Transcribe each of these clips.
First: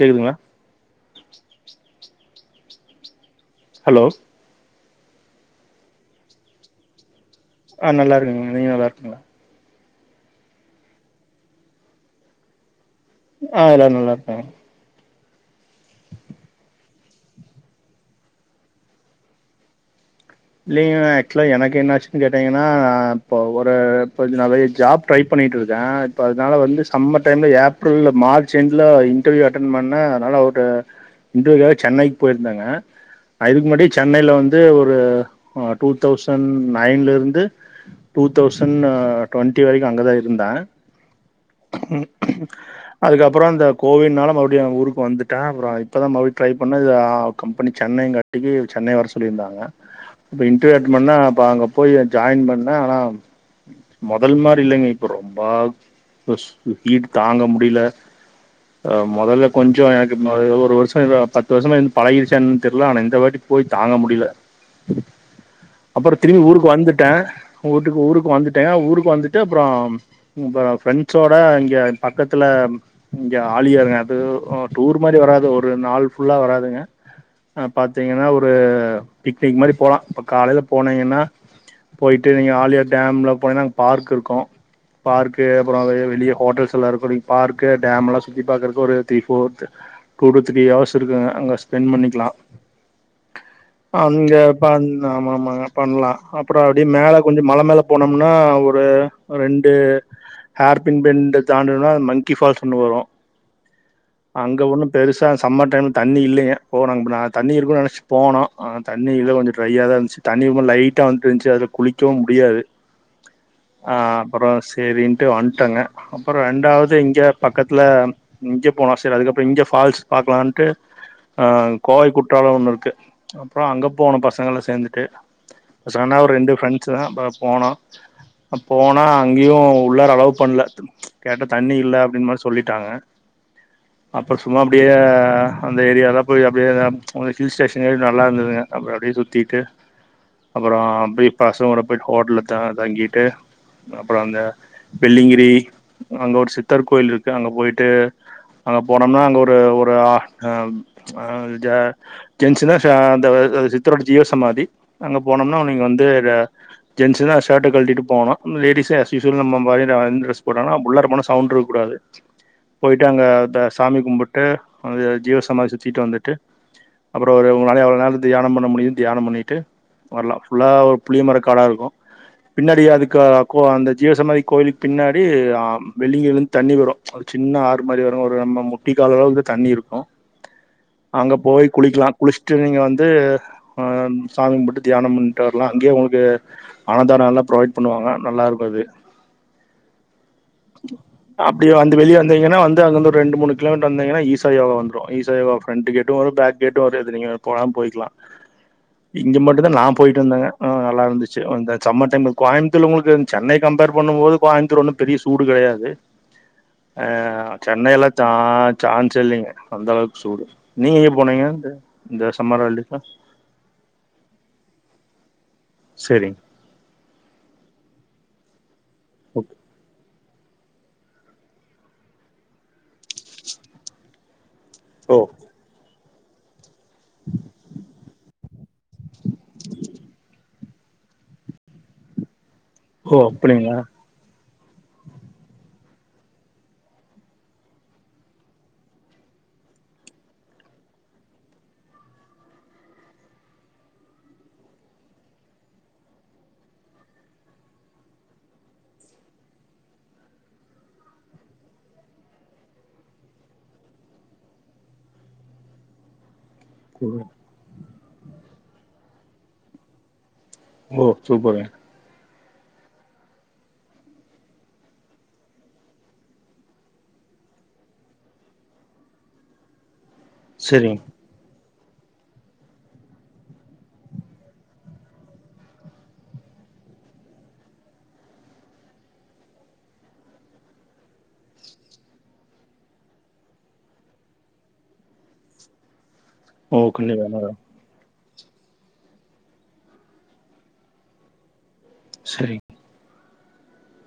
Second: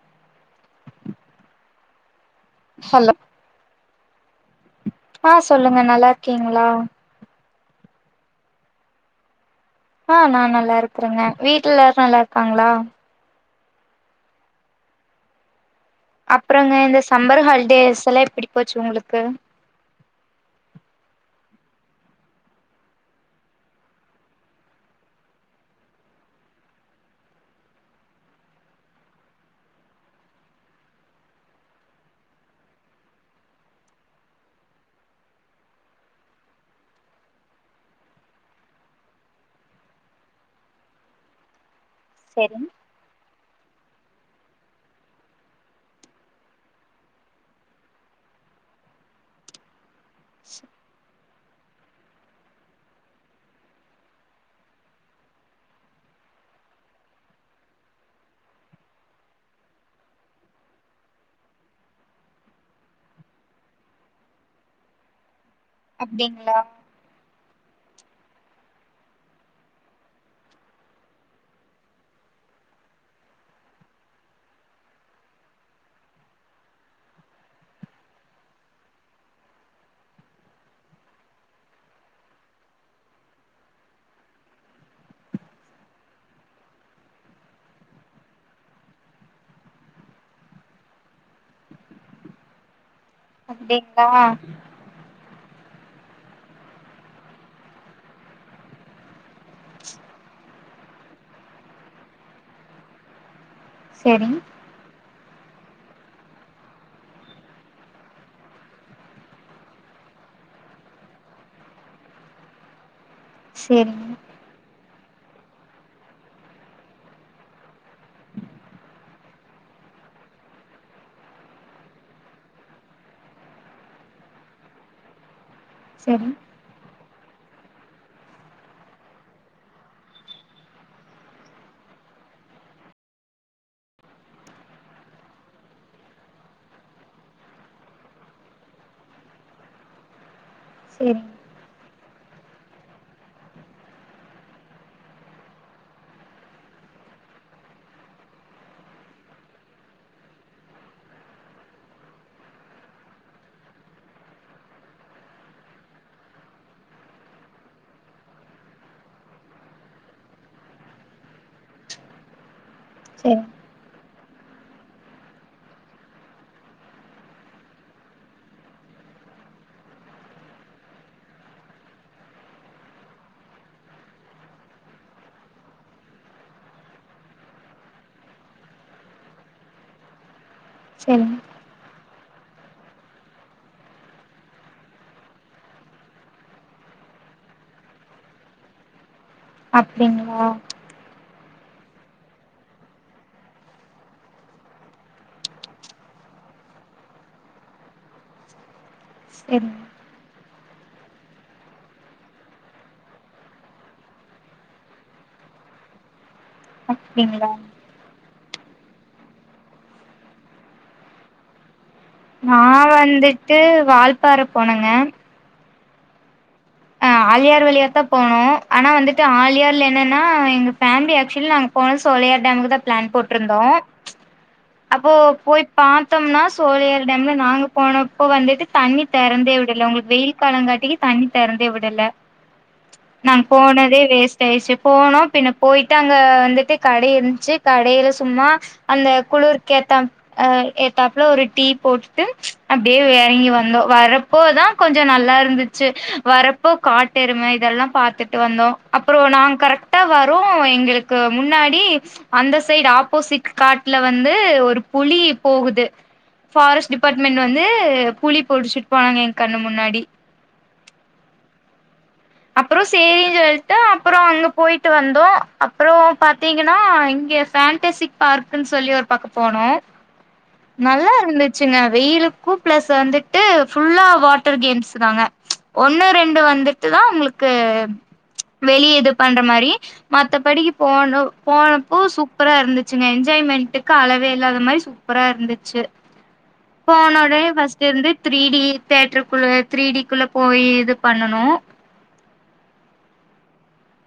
கேக்குதுங்ளா hello hello ஆ சொல்லுங்க நல்லா இருக்கீங்ளா ஆ நல்லா இருக்கேங்க நீங்க நல்லா இருக்கிங்ளா ஆ நா நல்லா இருக்றேங்க வீட்ல எல்லாரு நல்லா இருக்காங்ளா அ எல்லாரு நல்லா இருக்காங்க அப்புறங்க இந்த சம்மர் ஹாலிடேஸ் எல்லா எப்டி போச்சு உங்ளுக்கு இல்லிங்க ஆக்சுவலா எனக்கு என்ன ஆச்சுன் கேட்டீங்கன்னா இப்போ ஒரு கொஞ்ச நாளே ஜாப் ட்ரை பண்ணிட்டு இருக்கே இப்ப அதுனால வந்து சம்மர் டைம்ல ஏப்ரல்ல மார்ச் எண்டுல இர்டவியூ அட்டன் பண்ணே அனால ஒரு இன்டர்வியூகாக சென்னைக்கு போயிருந்தேங்க அதுக்கு முன்னாடி சென்னைல வந்து ஒரு ஒ டூ தௌசண் நைன்ல இருந்து டூ தௌசண்ணு டுவெண்டி வரைக்கு அங்கதா இருந்தே செரிங் அதுக்கப்றோ இந்த கோவிட்னால மறுபடியு ஊருக்கு வந்துட்டே அப்றோ இப்ப தா மறுபடியு ட்ரை பண்ணே இது ஆ கம்பெனி சென்னை க காட்டிக்கு சென்னை வர சொல்லி இருந்தாங்க இப்ப இன்டர்வியூ அட்டன் பண்ணா அப்ப அங்க போய் ஜாயின் பண்ணே ஆனா மொதல் மாரி இல்லங்க இப்ப ரொம்ப சு ஹீட்டு தாங்க முடில அ மொதல்ல கொஞ்சோ எனக்கு இந்த ஒரு வருஷோ ஏதோ பத்து வருஷமா இருந்து பழகிடுச்சா என்னன் தெர்ல ஆனா இந்த வாட்டி போய் தாங்க முடில அப்புறோ திரும்பி அப்டிங்களா ஊருக்கு வந்துட்டே ஊட்டுக்கு ஊருக்கு வந்துட்டே ஊருக்கு வந்துட்டு அப்புறோ இங்பா ஃப்ரெண்ட்ஸோட இங்கே பக்கத்துல இங்க ஆலியாருங்க அது ஒ டூர் மாரி வராது ஒரு நாள் ஃபுல்லா வராதுங்க அ பாத்தீங்கன்னா ஒரு பிக்னிக் மாரி போலா இப்ப காலைல போனீங்கன்னா போயிட்டு நீங்க ஆலியார் டேம்ல போனீனா அங்க பார்க் இருக்கு பார்க்கு அப்புறோ வெ வெளிய ஹோட்டல்ஸ் எல்லா இருக்கு நீ பார்க்கு டமு எல்லா சுத்தி பாக்குறக்கு ஒரு three fourth two to three hours இருக்குங்க அங்க ஸ்பெண்ட் பண்ணிக்லா அப்டி அங்க பன் ஆமா ஆமாங்க பண்லா அப்புறோ அப்டி மேல கொஞ்சோ மலை மேல போனோம்னா ஒரு ரெண்டு ஹர்பின் பெண்டு தாண்டுனா மங்கி பால்ஸ்ன்னு வரு செரி அங்க ஒன்னு பெருசா சம்மர் டைம் தண்ணி இல்லைங்க போனோ அ ந தண்ணி இருக்குன்னனு நினச்சி போனோம் ஆ தண்ணி இல்ல கொஞ்சம் ட்ரையா தான் இருந்துச்சு தண்ணி ரொம்ப லைட்டா வந்துட்டு இருந்துச்சு அதுல குளிக்கவும் முடியாது அ செரிங்க அப்பறம் சரின்ட்டு வன்ட்டங்க அப்பறம் ரெண்டாவது இங்க பக்கத்துல இங்க போனோ செரி அதுக்கப்பறம் இங்க ஃபால்ஸ் பாக்கலாம்ட்டு ஆ கோவை குற்றாலம் ஒன்னு இருக்கு அப்பறம் அங்க போனோம் பசங்காலாம் சேர்ந்துட்டு பசங்கன்னா செரி ஒரு ரெண்டு ஃப்ரெண்ட்ஸ் தான் போனோம் போனா அங்கேயும் உள்ளார அளோவ் பண்ணல கேட்ட தண்ணி இல்ல அப்டின்னு மாரி சொல்லிட்டாங்க அப்பறம் சும்மா அப்டியே அந்த ஏரிய தான் போய் அப்டியே ஹில் ஸ்டேஷன் எ நல்லா இருந்ததுங்க அப்பறம் அப்படியே சுத்திட்டு அப்பறோ செரி போய் பசங்க கூட போயிட்டு ஹோட்டல்ல தான் தாங்கிட்டு அப்பறம் அந்த வெள்ளிங்கிரி அங்க ஒரு சித்தர் கோயில் இருக்கு அங்க போய்ட்டு அங்க போனோம்னா அங்க ஒரு ஒரு ஆ ஆ ஜ ஜென்சுனா அந்த சித்தரோட ஜீவசமாதி அங்க போனோம்னா நீங்க வந்து ஜ ஜென்ஸு தான் ஷாட்டை கழுடிட்டு போனோ லேடிஸ்னா ஆஸ்சூஸ்வல் நம்ம மாரி வந்து எந்த டிரெஸ் போட்டாலு உள்ளார போனா சவுண்டு இருக்க கூடாது போயி்ட்டு அங்கே செரி அ சாமி கும்பிட்டு அ ஜீவ சமாதி சுத்திட்டு வந்துட்டு அப்பறம் ஒரு உங்களால அவ்ளோ நேரோ தியானம் பண்ண முடியும் தியானம் பண்ணிட்டு வரலாம் ஃபுல்லா ஒரு புளியமரோ காடா இருக்கும் பின்னாடி அதுக்கு கோ அந்த ஜீவசமாதி கோவிலுக்கு பின்னாடி வெள்ளிங்கில இருந்து தண்ணி வரும் ஒரு சின்ன ஆறு மாரி வரும் ஒரு நம்ம முட்டி கால அளவுக்கு தண்ணி இருக்கு செரி அங்க போய் குளிக்கலாம் குளிச்சுட்டு நீங்கள் வந்து சாமிகும்பிட்டு தியானம் பண்ணிட்டு வரலாம் அங்கேயே உங்களுக்கு ஆனாதாரம் நல்லா ப்ரொவைட் பண்ணுவாங்க நல்லா இருக்கும் அது அப்டிங்களா அப்டி அந்த வெளிய வந்தீங்கன்னா வ அங்க வந்து ரெண்டு மூணு கிலோமீட்டர் வந்திங்கன்னா ஈசா யோகா வந்துரும் ஈசா யோகா பிரெண்ட கேட்டும் வரும் பேக் கேட்டு வரு நீங்க போலாம் போயிக்கலாம் இங்க செரி மட்டும்தான் நா போயிட்டு வந்தங்க நல்லா இருந்துச்சு அந்த சம்மர் டைம் கோயமுத்தூர் உங்களுக்கு சென்னை கம்பேர் பண்ணும் போது கோயமுத்தூர் ஒன்னு பெரிய சூடுகாயாது அ அப்டிங்களா சென்னைய எல்லாம் சா சான்சே இல்லைங்க அந்த அளவுக்கு சூடு நீங்க எங்க போனீங்க வந்து நான் வந்துட்டு வால்பாறை போனங்க சரி ஆலியார் வழியா தான் போனோம் ஆனா வந்துட்டு ஓகே ஆலியார்ல என்ன நா எங்க பேமிலி ஆக்சுலி நாங்க போனது சோலையார் டேமுக்கு தான் பிளான் போட்டிருந்தோம் அப்போ ஓ போய் பார்த்தோம்னா சோலியார் டேம்ல நாங்க போனப்போ வந்துட்டு தண்ணி திறந்தே விடல உங்களுக்கு வெயில் காலங்காட்டிக்கு தண்ணி திறந்தே விடல ஓ நாங்க அப்படிங்களா போனதே வேஸ் வேஸ்டு போனோம் பின்ன போய்ட்டு அங்க வந்துட்டு கடை இருந்துச்சு கடையில சும்மா அந்த குளுர்க்கேத்தம் அ ஏத்தாப்புல ஒரு டீ போட்டுட்டு அப்டியே இறங்கி வந்தோம் வரப் ப்போதான் கொஞ்சம் நல்லா இருந்துச்சு வரப் ப்போ காட்டெரும இதெல்லாம் பாத்துட்டு வந்தோம் அப்பறம் நாங்க கரெக்ட்டா வரோம் எங்களுக் ளுக்கு முன்னாடி அந்த சைடு ஆப்போசிட் காட்ல வந்து ஒரு புலி போகுது ஃபாரஸ்ட் டிபார்ட்மெண்ட் வந்து புலி புட்ச்சிட் போனாங்க எ கண்ணு முன்னாடி ஓ சூப்பர்ங்க அப்புற செரின்ஞ் சொல்ட்டு அப்புற அங்க போயிட்டு வந்தோ அப்புற பாத்தீங்கனா இங்க பேன்டசிக் பார்க்குன் சொல்லி ஒரு பக்க போனோ சரிங்க நல்லா இருந்து சுங்க வெயிலுக்கும் பிளஸ் வந்துட்டு ஃபுல்லா வாட்டர் கேம்ஸ் தாங்க ஒண்ணு ரெண்டு வந்துட்டு தா உங்ளுக்கு வெளிய இது பண்ற மாரி மத்தபடிக்கு போனோ போனப்போ சூப்பரா இருந்துச்சுங்க என்ஜாய்மெண்ட்க்கு அளவே இல்லாத மாரி சூ ப்பரா இருந்துச்சு ஓ கண்டிப்பா போனோடே வரோம் ஃபஸ் திருந்து த்ரீ டி தேட்ருக்குள்ள த்ரீ டிக்குள்ள போய் இது பண்ணனு சரி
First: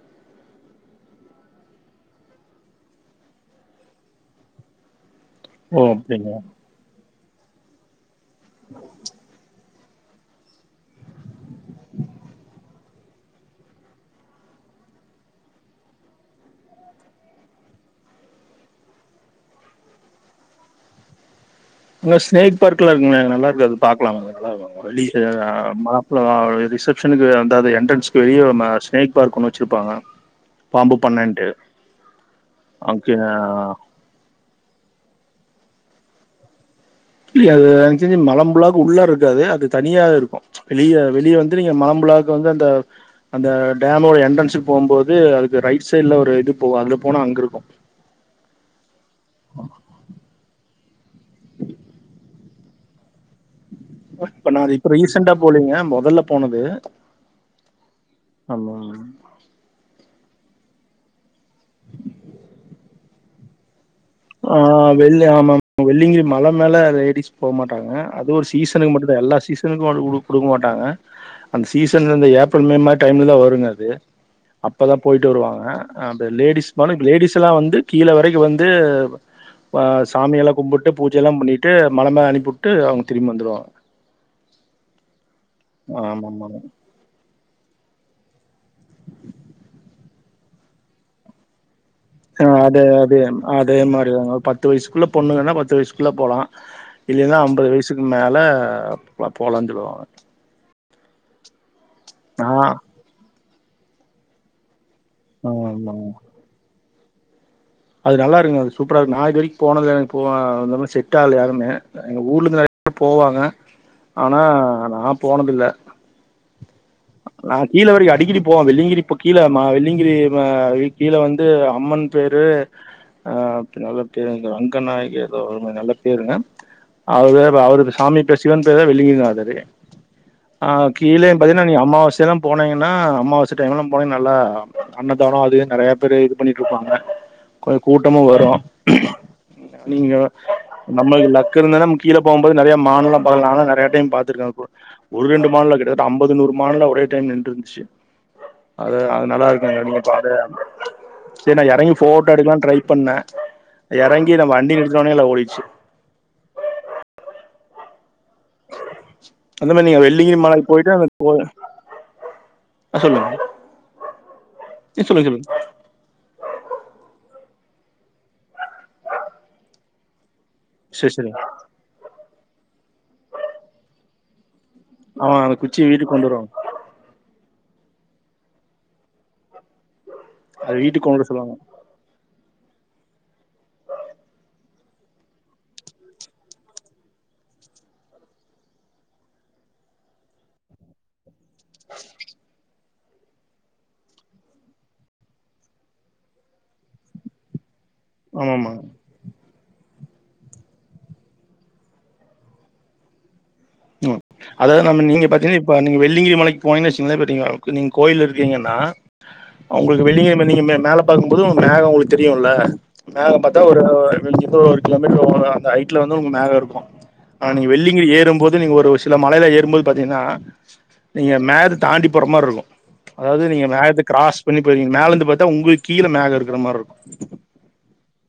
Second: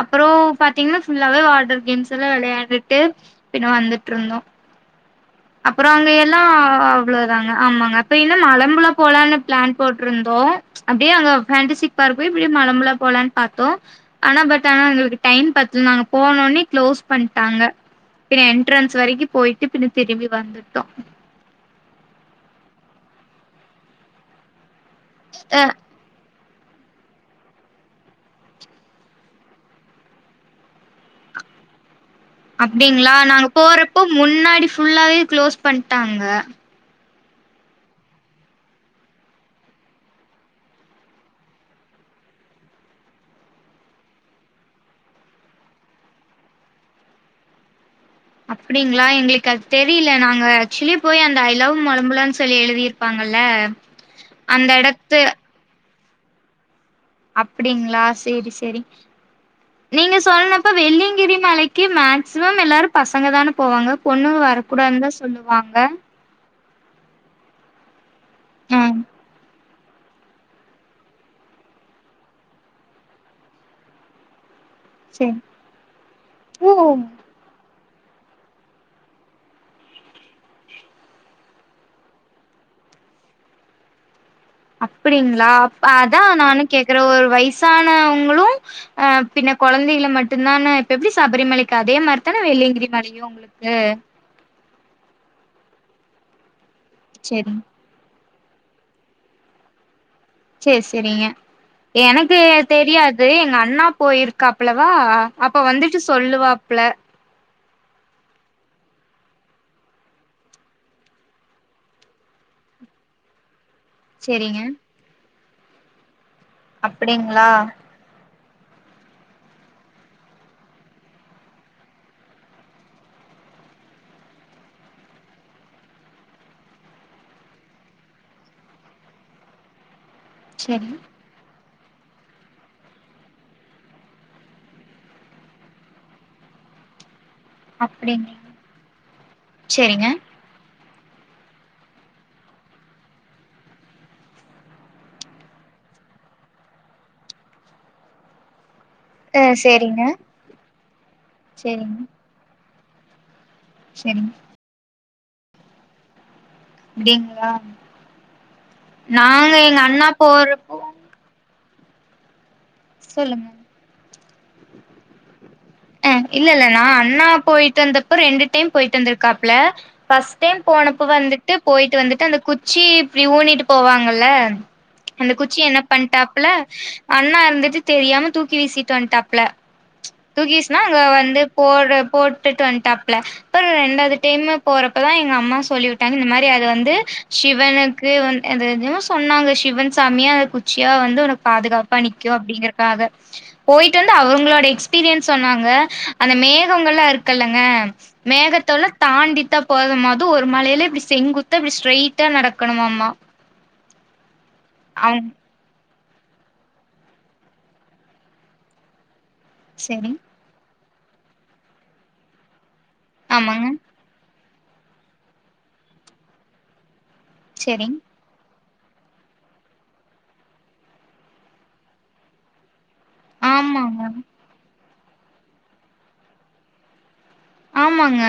அப்புற பாத்தீங்னா ஃபுல்லாவே வாட்டர் கேம்ஸ் எல்லா விளயாண்டுட்டு பின்ன வந்துட்றுந்தோ ஓ அப்புற அங்க எல்லா அப்படிங்களா அவ்ளோதாங்க ஆமாங்க அப்ப இன்னு மலம்புலா போலானு பிளேன் போட்ருந்தோ அப்டியே அங்க பேண்டசிக் பார்க் போயி இப்டியே மலம்புலா போலான் பாத்தோ ஆனா பட் தேனாதுர் டைம் பத்துல நாங்க போனோன்னே க்ளோஸ் பண்ட்டாங்க பின்ன என்ட்ரன்ஸ் வரிக்கு போயிட்டு பின்ன திரும்பி வந்துட்டோ அங்க ஸ்னேக் பார்க்லா இருக்குமே நல்லார்க்கு அது பாக்லா நல்லா இருக்கு அ ரிசெப்ஷனுக்கு ரெண்டாவது என்ட்ரன்ஸ்கு வெளிய வந்தா ஸ்னேக் பார்க் ஒன்று வச்சுருப்பாங்க பாம்பு பன்னன்ட்டு அப்டிங்ளா நாங்க போறப்போ முன்னாடி ஃபுல்லாவே க்ளோஸ் பண்ட்டாங்க இல்லியே அது எனக்கு தெஞ்சு மலம்புழாக்கு உள்ள இருக்காது அது தனியா இருக்கு வெளியே வெளிய வந்து நீங்க மாம்புழாவுக்கு வந்து அந்த அந்த டேமோட என்ட்ரன்ஸுக் போம்போது அதுக்கு ரைட் சைட்ல ஒரு இது போகு அதுல போனா அங்க இருக்கு அப்டிங்ளா எங்ளுக்கு அது தெரியில நாங்க ஆக்சுவலி போய் அந்த ஐ லவ் மொளம்புலானு சொல்லி எழுதிருப்பாங்கல்ல இப்ப நா அந்த அது இப்ப எடத்து ரீசண்ட்டா போலீங்க முதல்ல போனது அப்டிங்ளா சேரி ஆமா செரி நீங்க சொல்னப்ப வெள்ளியங்கிரி மலைக்கு மேக்சிமம் எல்லாரு பசங்க தான போவாங்க பொண்ணுக ஆ வரக்கூடாதுதான் வெள்ளி ஆமா சொல்லுவாங்க வெள்ளிங்கிரி மல மேல லேடிஸ் போ மாட்டாங்க அது ஒரு ஆ சீசனுக்கு மட்டுந்தா எல்லா சீச என் கார்டு குடுக்க மாட்டாங்க அந்த சீசன் இந்த ஏப்ரல் மே மாரி டைம்ல தா வருங்க அது அப்பதா போயிட்டு சேரி வருவாங்க அ அப்ப ஓ லேடிஸ்பான லேடிஸ் எல்லா வந்து கீழ வரைக்கு வந்து சாமியலா கும்பிட்டு பூஜை எல்லா பண்ணிட்டு மல மே அனுப்புட்டு அவுங்க திரும்பி வந்துருவாங் அப்டிங்ளாப் அதா ஆமாமாங்க நானு கேக்குற ஒரு வய்சானவுங்களு ஆ பின்ன குழந்திகிள மட்டுந்தானே இப்ப எப்டி சபரிமலைக்கு அதே மாரி தான ஆ அதே வெள்ளியங்கிரி அதே மலையு உங்களுக்கு அதே மாரி தாங்க பத் த்து வயசுக்குள்ள பொண்ணுங்கனா பத்து வயசுக்குள்ள போலா இல்லைனா சேரி ஐம்பது வயசு த்துக் மேல போ போலா சொல்லுவாங்க சேர் செரிங்க எனக்கு ஆ தெரியாது எங்க அண்ணா போயிருக்காப்ளவா அப்ப வந்துட்டு ஆமாங்க சொல்லுவாப்புல அது நல்லாருக்குங்க அது சூப்பரா இருக் நா இது வரைக்கு போனதுல எனக்கு இப்போ அது இல்லாம செட் ஆகல யாருமே எங்க ஊர்லந்து நறைய பே போவாங்க ஆனா சேரிங்க நா போனதில்ல அப்டிங்களா நா கீழ வரைக்கு அடிக்கடி போவ வெள்ளிங்கிரி இப்ப கீழ ம வெள்ளிங்கிரி ம கீழ வந்து அம்மன் பேரு ஆ அப்டி அது வன்ட்டு ரங்கநாயகி எதோ ஒரு நல்ல பேருங்க அவரு அவருக் சாமி பேர் சிவன் பேர் தா வெள்ளிங்கிரினாதரு ஆ சேரி கீழே இன்னு நீ அமாவாசைலா போனீங்னா அமாவாச டைம்லா போனீன் நல்ல அன்ன தானோ அது இதுன் நறைய பேரு இது பண்ணிட்ருப்பாங்க கொஞ்சோ கூட்டமு அப்டிங்க வரு செரிங்க நீங்க நம்மளுக்கு லக்குருந்தா நம் கீழ போம்போது நறையா மானுல்லா பாக்கலா நாலா நறைய டைம் பாத்திருக்கே ஒரு ரெண்டு மான்ல கிட்டதட்ட அம்பது நூறு மான்லா ஒரே டைம் நின்ட்ருந்துச்சு அத அது ஆ நல்லாருக்குங்க நீங்க சேரிங்க பாத்தே ஆகனு சேர் நா எறங்கி செரிங்க ஃபோ ட்டோ எடுக்லா ட்ரை பண்ணே செரிங்க எறங்கி நா வண்டி நிறுத்துனோனே எல்லா ஓடிர்ச்சு அப்டிங்ளா அந்த மாரி நீங்க அண்ணா வெள்ளிங்கிரி மலைக் போறப்போ போய்ட்டு அந்த [unintelligible] அ சொல்லுங் சொல்லுங்க நீ சொல்லு சொல்லுங் இல்லெல்ல நா அண்ணா போய்ட்டு வந்தப்ப ரெண்டு டைம் போய்ட்டு வந்திருக்காப்ல ஃபஸ்ட் டைம் போனப்ப சரி சரி வந்துட்டு போய்ட்டு வந்துட்டு அந்த குச்சி இப்டி ஊனிட்டு போவாங்கள்ல அந்த ஆமா குச்சி என்ன குச்சிய வீட்டுக்கு கொண்டு பண்ட்டாப்ல வருவாங்க அண்ணா இருந்துட்டு தெரியாம தூக்கி வீசிட்டு வன்ட்டாப்ல தூக்கி அது வீசுனா அங்க வீட்டுக்கு கொண்டு வர வந்து சொல்லுவாங்க போடு போட்டுட்டு வன்ட்டா ப்ல அப்றோ ரெண்டாது டைமு போறப்பதா எங்க அம்மா சொல்லி விட்டாங்க இந்த மாரி அது வந்து சிவனுக்கு வந் எது எதயோ சொன்னாங்க சிவன் சாமியா அந்த குச்சியா வந்து ஒனக் பாதுகாப்பா நிக்கு அப்டிங்கறக்காக போய்ட்டு வந்து அவுங்களோட எக்ஸ் பீரியன் சொன்னாங்க அந்த மேகங்கல்லா இருக்கல்லங்க ஆமா ஆமா மேகத்தொல தாண்டித்தா போதமாது ஒரு மலைல இப்டி செங்குத்தா இப்டி ஸ்ட்ரைட்டா நடக்கனுமாமா ம் அதாவ்து நம்ம நீங்க பாத்தீங்க ப்ப நீங்க வெள்ளிங்கிரி மலைக்கு போனீங்கன் வச்சுங்ளே இப்ப நீங்க நீங் கோயில்லருக்கீங்கன்னா ஒங்களுக்கு செரி வெள்ளிங்கிரி ப்ப நீங்க மே மேல பாக்கம்போது ஒங்க மேகோ ஒங்களுக்கு தெரியுல மேகோ பாத்தா ஆமாங்க ஒரு மிஞ்சி போ ஒரு கிலோமீட்ரு வரு அந்த ஹைட்ல வந்து ஒங்க மேகோருக்கு அ நீங்க செரிங் வெள்ளிங்கிரி ஏறும்போது இது நீங்க ஒரு சில மலைல ஏறும்போது பாத்தீங்னா நீங்க மேகத்த தாண்டி போற மார்ருக்கு அதாவ்து நீங்க ஆமாங்க மேகத்த க்ராஸ் பண்ணி போய்ருவீங்க மேலந்து பாத்தா உங்ளுக் கீழ மேகோ இருக்ற மார்ருக்கு ஆமாங்க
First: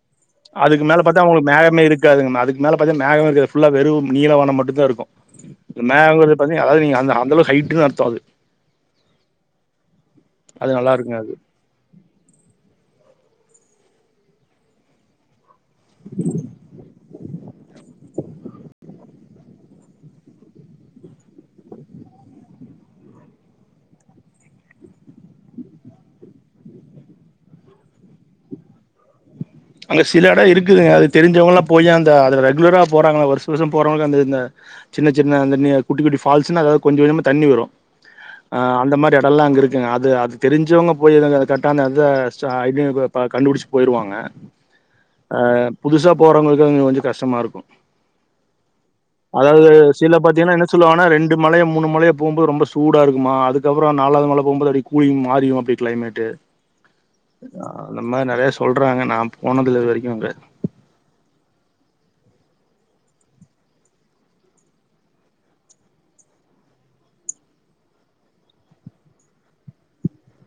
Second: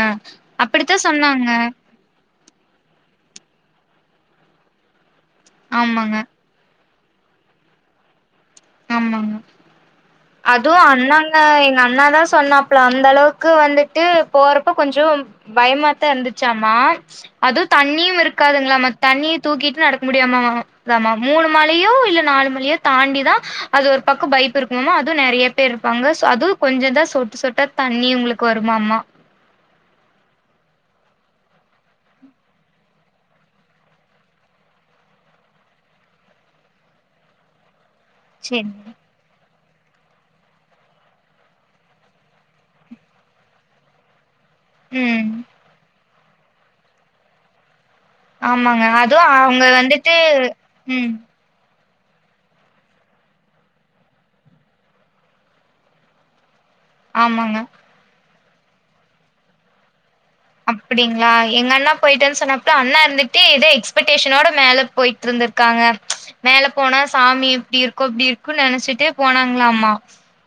அதுக்கு அப்படித்தா மேல பாத்தா ஒங்களுக்கு சொன்னாங்க மேகமே இரு க்காதுங்கமா அதுக்கு மேல பாத்தா மேகமே இருக்காது ஃபுல்லா வெறும் நீள வானோ மட்டு தாருக்கு ஆமாங்க மேகோ பாத்தீங்னா அதாவ்து நீங்க அந்த அந்தளவு ஹைட்டுனு அர்த்தோ அது ஆமாங்க அது அதுவு நல்லா இருக்குங்க அது அண்ணாங்க எங்கண்ணாதா சொன்னாப் ப்ல அந்தளவுக்கு வந்துட்டு போறப்போ கொஞ்சோ பய்மாத்தா இருந்துச்சாமா அதுவு தண்ணியும் இருக்காதுங்ளாமா தண்ணிய தூக்கிட்டு நடக்க முடியாமா தாமா மூனு மலையு இல்ல நாலு மலையோ தாண்டிதா அது ஒரு பக்கோ பைப்பிருக்குமாமா அதுவு நெறைய பேர்ருப்பாங்க சோ அதுவு கொஞ்சோ தா சொட்டு சொட்டா தண்ணி உங்ளுக் வருமாமா அங்க சில எடோ இருக்குதுங்க அது தெரிஞ்சவங்கள்லா போயி அந்த அதுல ரெகுலரா போறாங்ளா வர்ஷ வர்ஷோ போறவங்களுக்கு அந்த இந்த சின்ன சின்ன அந்த நீ குட்டி குட்டி ஃபால்ஸுனா அதாது கொஞ்ச கொஞ்சமா தண்ணி வரு ஆ சேரிங்க அந்த மாரி எடோல்லா அங்கருக்குங்க அது அது தெரிஞ்சோங்க போயி [unintelligible] கர்ட்டா அந்தத ச இப்டிங்றக்குள்ள ப கண்டுபுடிச்சு போய்ருவாங்க ம் ஆ புதுசா போறவங்களுக்கு அங்க கொஞ்சோ கஷ்டமாருக்கு ஆமாங்க அதுவு அவங்க அதாவ்து வந்துட்டு சில பாத்தீங்கன்னா என்ன சொல்வாங்னா ம் ரெண்டு மலைய மூனு மலைய போம்போது ரொம்ப சூடாருக்குமா அதுக்கப்றோ நாலாது மல போம்போது அப்டி கூலிங் மாரிரு அப்டி கிளைமெட்டு ஆமாங்க அந்த மாரி நறைய சொல்றாங்க நா போனதில்ல இது வரைக்கு அங்க அப்டிங்ளா எங்க அண்ணா போய்ட்டேன் சொன்னாப்ல அண்ணாருந்துட்டு எதே எக்ஸ்பெக்டேஷனோட மேல போயிட்ருந்திரு காங்க மேல போனா சாமி இப்டிருக்கு இப்டி இருக்கு நெனச்சுட்டே போனாங்ளாமா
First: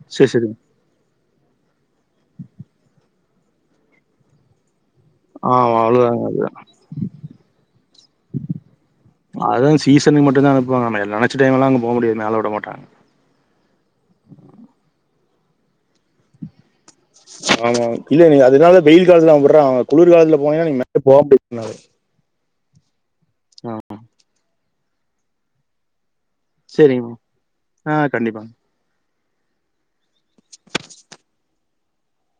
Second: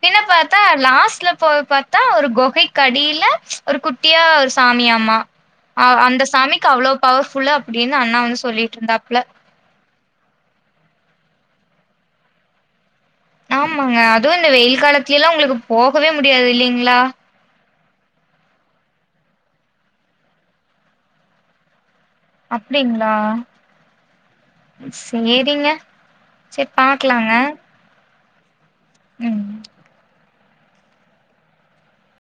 பின்ன சேர் சேரி பாத்தா லாஸ்ட்ல போய் பாத்தா ஒரு கொகைக்கடில ஒரு குட்டியா ஒரு சாமியாமா ஆ அந்த அவ்ளோதாங்க சாமிக்கு அவ்ளோ பவர்ஃபுல்லு அப்டின்னு அண்ணா வந்து சொல்லிட்ருந்தாப்ல அதுவு சிசனுக்கு மட்டுந்தா அனுப்வாங்க நெனைச்ச டைம் எல்லா அங்க போ முடியாது மேல விட மாட்டாங்க ஆமாங்க அதுவு இந்த வெயில் காலத்துலல்லா உங்களுக்கு போகவே முடியாது இல்லைங்களா ஆமா இல்ல நீ அதனால வெயில் காலத்துல அவ விடுறா அங்க குளிர் காலத்துல போனீங்கன்னா நீ மேலே போக முடியாது உங்களால அப்படிங்களா சேரிங்க செரி சேரிங்க பாக்கலாங்க ஆ கண்டிப்பாங்க ம்